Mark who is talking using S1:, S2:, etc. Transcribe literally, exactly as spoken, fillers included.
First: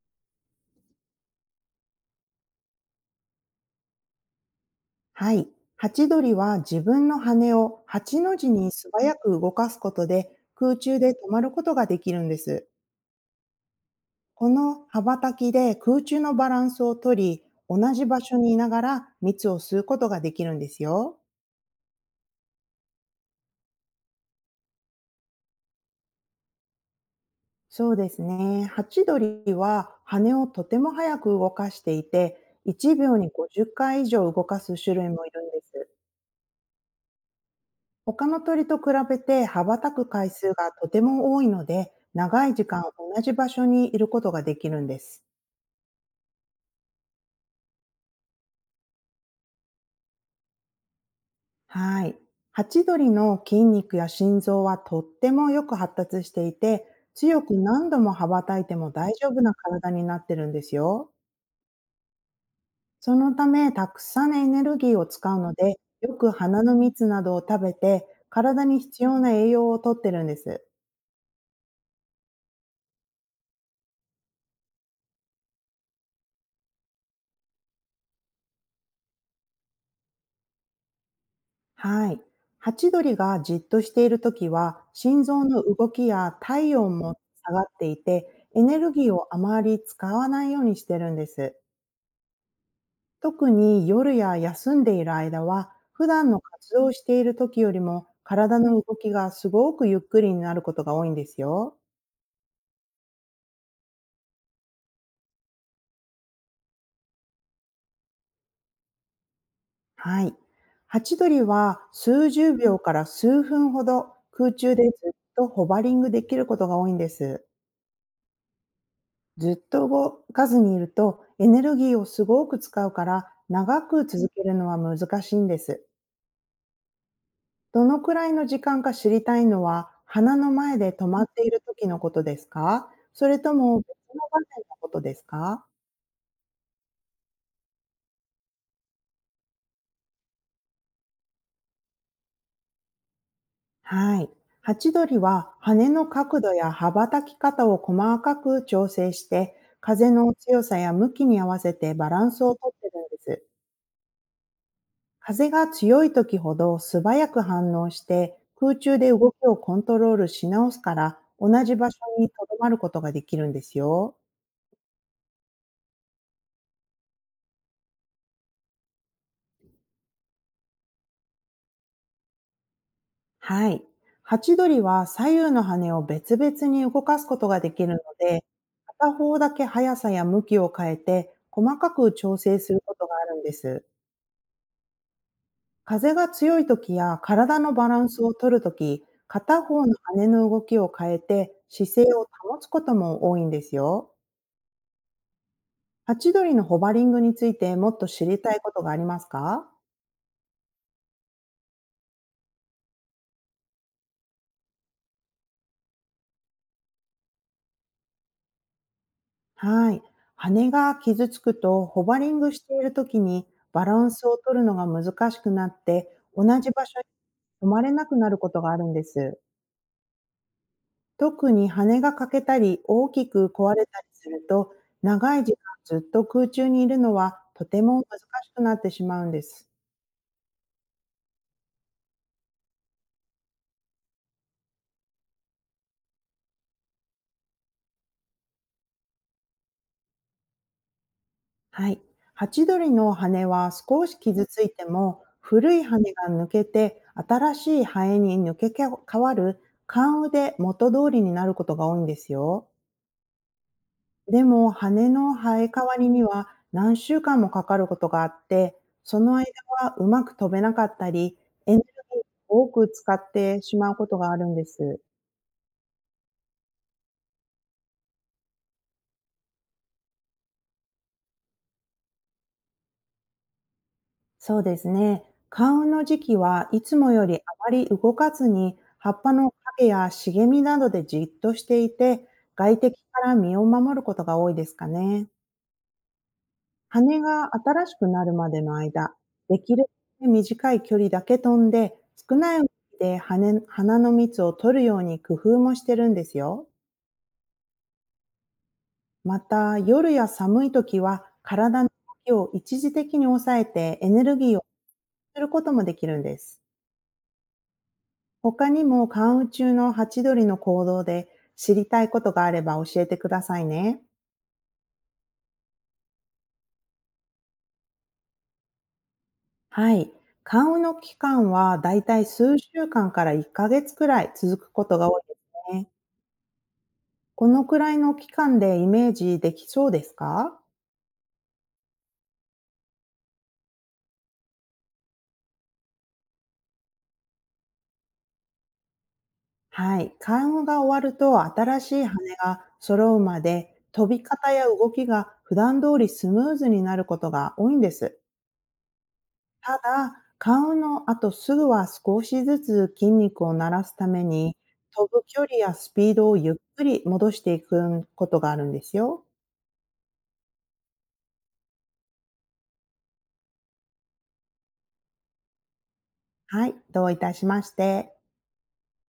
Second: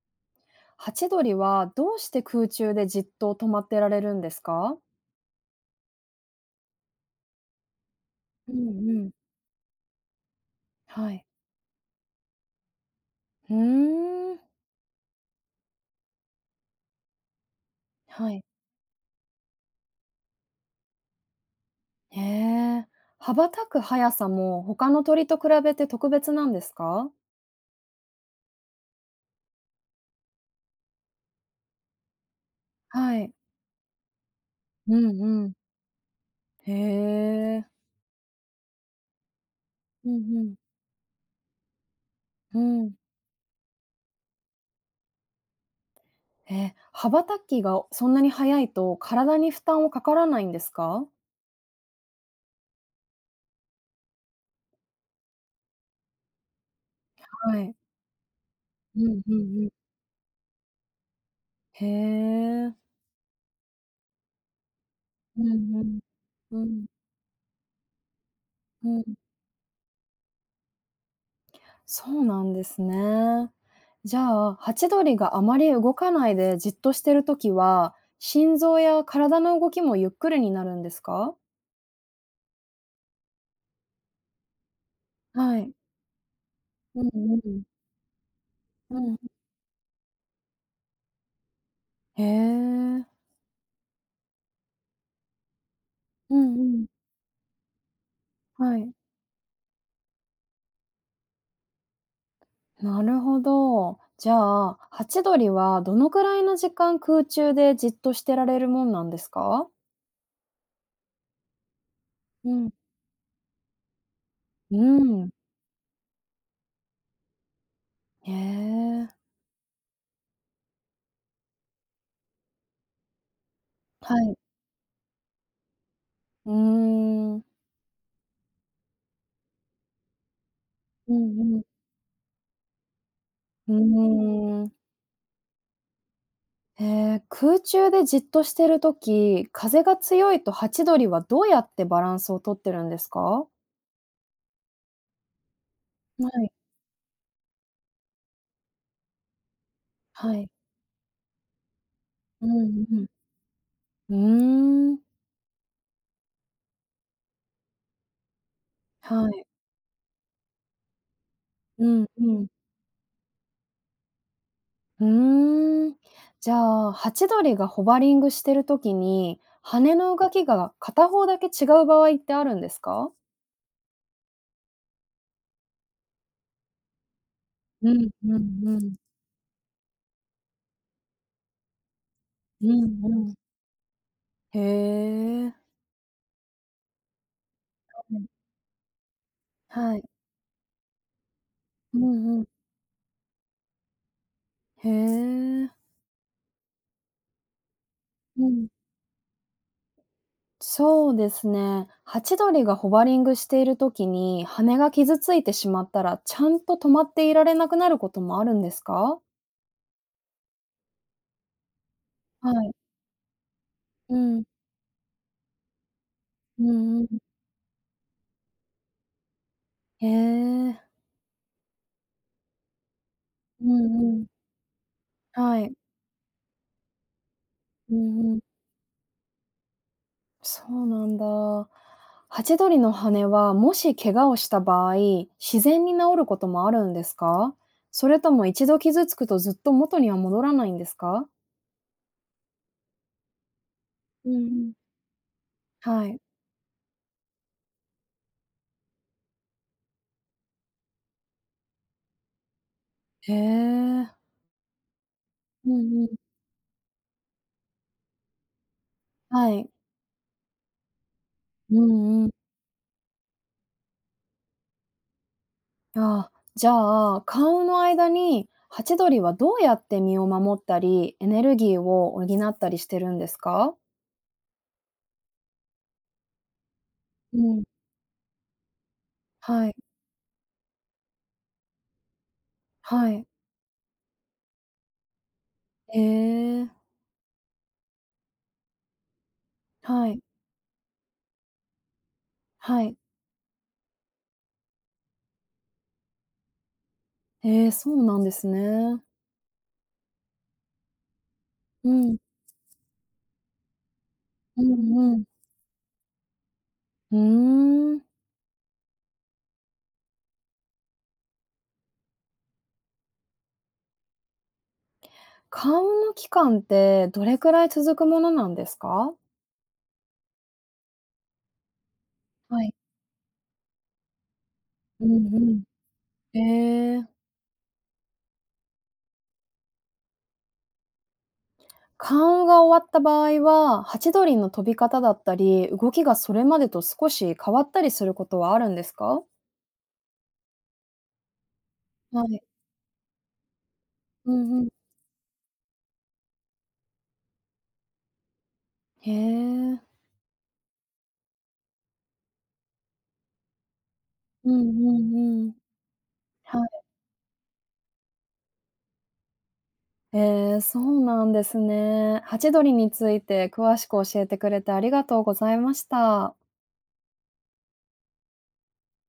S1: ハチドリはどうして空中でじっと止まってられるんですか？
S2: はい。ハチドリは自分の羽をはちの字
S1: う
S2: に
S1: ん
S2: 素
S1: うん。
S2: 早く動かすことで空中
S1: は
S2: で
S1: い。
S2: 止まることができるんです。
S1: うーん。
S2: この羽ばたきで空中のバランスをとり、同じ場
S1: は
S2: 所
S1: い。
S2: にいながら蜜を吸うことができるんですよ。
S1: へえ。羽ばたく速さも他の鳥と比べて特別なんですか？
S2: そうですね。ハチドリは羽をとても早く動かしていて、1
S1: は
S2: 秒に
S1: い。
S2: ごじゅっかい以上動かす
S1: う
S2: 種類
S1: ん
S2: もいるん
S1: うん。
S2: です。
S1: へえ。
S2: 他の鳥と比べて羽ばたく
S1: うん
S2: 回
S1: う
S2: 数
S1: ん。
S2: がとても多いので、長い
S1: う
S2: 時間
S1: ん。
S2: 同じ場所にいることができるんです。
S1: え、羽ばたきがそんなに速いと体に負担をかからないんですか？
S2: はい。ハチドリの筋肉や心臓はとってもよく発達していて、強く
S1: はい。
S2: 何度も羽ばたいても
S1: う
S2: 大
S1: ん
S2: 丈
S1: う
S2: 夫な
S1: んうん。
S2: 体になってるんですよ。
S1: へえ。
S2: そのため、たくさんエネルギーを使う
S1: う
S2: の
S1: ん
S2: で、
S1: うん。
S2: よく花
S1: う
S2: の
S1: ん。
S2: 蜜などを食べて、体に
S1: うん、
S2: 必要な栄養をとってるんです。
S1: そうなんですね。じゃあ、ハチドリがあまり動かないでじっとしてるときは、心臓や体の動きもゆっくりになるんですか？
S2: はい。ハチドリがじっとしているときは、心臓
S1: は
S2: の
S1: い。
S2: 動きや体温
S1: うん
S2: も
S1: う
S2: 下が
S1: ん。
S2: っていて、エネル
S1: う
S2: ギー
S1: ん。
S2: をあまり使わないようにしてるんです。
S1: へえ。
S2: 特に夜や休んでいる間は、普段
S1: う
S2: の
S1: んう
S2: 活
S1: ん。
S2: 動をしているときよりも、体
S1: は
S2: の動
S1: い。
S2: きがすごくゆっくりになることが多いんですよ。
S1: なるほど。じゃあ、ハチドリはどのくらいの時間空中でじっとしてられるもんなんですか？
S2: はい。ハチドリは数十
S1: うん。
S2: 秒から数分ほど空
S1: う
S2: 中でずっ
S1: ん。
S2: とホバリングできることが多いんです。
S1: へえ。
S2: ずっと動かずにいるとエネルギーをすごく使うから、長く
S1: は
S2: 続
S1: い。
S2: けるのは難しいんです。
S1: うーん。
S2: どのくらいの時間か知りたいのは、鼻の前で止
S1: うう
S2: まってい
S1: んう
S2: る
S1: ん。
S2: 時のことですか、それと
S1: う
S2: も別の場面
S1: ーん。
S2: のことですか？
S1: へえ、空中でじっとしてるとき風が強いとハチドリはどうやってバランスをとってるんですか？
S2: はい。ハチドリは羽の
S1: は
S2: 角
S1: い、
S2: 度や羽ばたき方を細かく調整して、風
S1: は
S2: の
S1: い。
S2: 強さや向きに合わせてバランス
S1: う
S2: をとっ
S1: ん
S2: てる
S1: うん。
S2: んです。
S1: うーん、
S2: 風が強い時ほど素早く反応して、空中で
S1: は
S2: 動
S1: い。
S2: きをコントロールし直すから、同じ
S1: う
S2: 場所
S1: ん
S2: に
S1: う
S2: 留
S1: ん。
S2: まることができるんですよ。
S1: うーん。じゃあ、ハチドリがホバリングしてるときに、羽の動きが片方だけ違う場合ってあるんですか？
S2: はい。ハチドリは左右の羽を別々に動かすことができ
S1: う
S2: るの
S1: んう
S2: で、
S1: んうん。
S2: 片方だけ速さや向きを変えて細かく調整
S1: う
S2: するこ
S1: ん
S2: とがあ
S1: うん。
S2: るんです。
S1: へえ。
S2: 風が強い時や体のバラン
S1: は
S2: ス
S1: い。
S2: を取る時、片方の
S1: はい。
S2: 羽の動きを変えて
S1: う
S2: 姿勢を
S1: んうん。
S2: 保つことも多いんですよ。
S1: へえ。
S2: ハチドリのホバリングについて、もっと知り
S1: う
S2: たい
S1: ん。
S2: ことがありますか？
S1: そうですね。ハチドリがホバリングしている時に羽が傷ついてしまったら、ちゃんと止まっていられなくなることもあるんですか？
S2: はい。羽が傷つくと、ホバリン
S1: は
S2: グし
S1: い。
S2: ているときにバラン
S1: う
S2: スを
S1: ん。
S2: 取るのが難しくなって、同
S1: う
S2: じ場所
S1: んうん。
S2: に止まれなくなることがあるんです。
S1: へえ。
S2: 特に羽が欠けたり、大きく
S1: う
S2: 壊れ
S1: ん
S2: たり
S1: う
S2: す
S1: ん。
S2: ると、長い時間
S1: はい。
S2: ずっと空中にいるのはとて
S1: う
S2: も難
S1: んうん。
S2: しくなってしまうんです。
S1: そうなんだ。ハチドリの羽は、もし怪我をした場合、自然に治ることもあるんですか？それとも一度傷つくとずっと元には戻らないんですか？
S2: はい。ハチドリの羽は少し
S1: うんう
S2: 傷つい
S1: ん。
S2: ても、古い
S1: は
S2: 羽
S1: い。
S2: が抜けて新しい羽に抜け変わる関羽で、元通りになることが多いんですよ。
S1: へえ。
S2: でも、羽の生
S1: う
S2: え変わ
S1: んう
S2: りに
S1: ん。
S2: は何週間もかかることがあって、その間
S1: はい。
S2: はうまく飛べなかったり、エネ
S1: う
S2: ルギ
S1: ん、
S2: ーを多く使ってしまうことがあるんです。
S1: ああ、じゃあ、花雨の間にハチドリはどうやって身を守ったり、エネルギーを補ったりしてるんですか？
S2: そうですね。花雲の時期はいつもより
S1: う
S2: あ
S1: ん。
S2: まり動かずに、葉っぱの
S1: はい、
S2: 影や茂みなどでじっとしていて、外敵
S1: は
S2: か
S1: い。
S2: ら身を守ることが多いですかね。
S1: ええ、
S2: 羽が新しくなるまでの間、できる
S1: はい、
S2: だけ短い距離だけ飛んで、少ない動
S1: はい。
S2: きで羽花の蜜を取るように工夫もしてるんですよ。
S1: ええ、そうなんですね。
S2: また、夜や寒い時は体
S1: う
S2: の
S1: ん、
S2: 動きを一時的に抑えて、エネルギー
S1: う
S2: を
S1: んうん。
S2: することもできるんです。
S1: うーん。
S2: 他にも関羽中のハチドリの行動で知りたいことがあれば教えてくださいね。
S1: 花雨の期間ってどれくらい続くものなんですか？
S2: はい。関羽の期間はだいたい数
S1: はい。
S2: 週間からいっかげつくらい続くこと
S1: う
S2: が多い
S1: ん
S2: で
S1: うん。
S2: すね。
S1: ええ。
S2: このくらいの期間でイメージできそうですか？
S1: 関羽が終わった場合は、ハチドリの飛び方だったり、動きがそれまでと少し変わったりすることはあるんですか？
S2: はい。関羽が終わると、新しい羽
S1: はい。
S2: が揃うまで飛び
S1: う
S2: 方
S1: んう
S2: や
S1: ん。
S2: 動きが普段通りスムーズになることが多いんです。
S1: へえ。
S2: ただ、顔のあとすぐは少しずつ筋肉を慣らすため
S1: う
S2: に、
S1: んう
S2: 飛ぶ距
S1: んうん。
S2: 離やスピードをゆっ
S1: はい。
S2: くり戻していくことがあるんですよ。
S1: ええ、そうなんですね。ハチドリについて詳しく教えてくれてありがとうございました。
S2: はい、どういたしまして。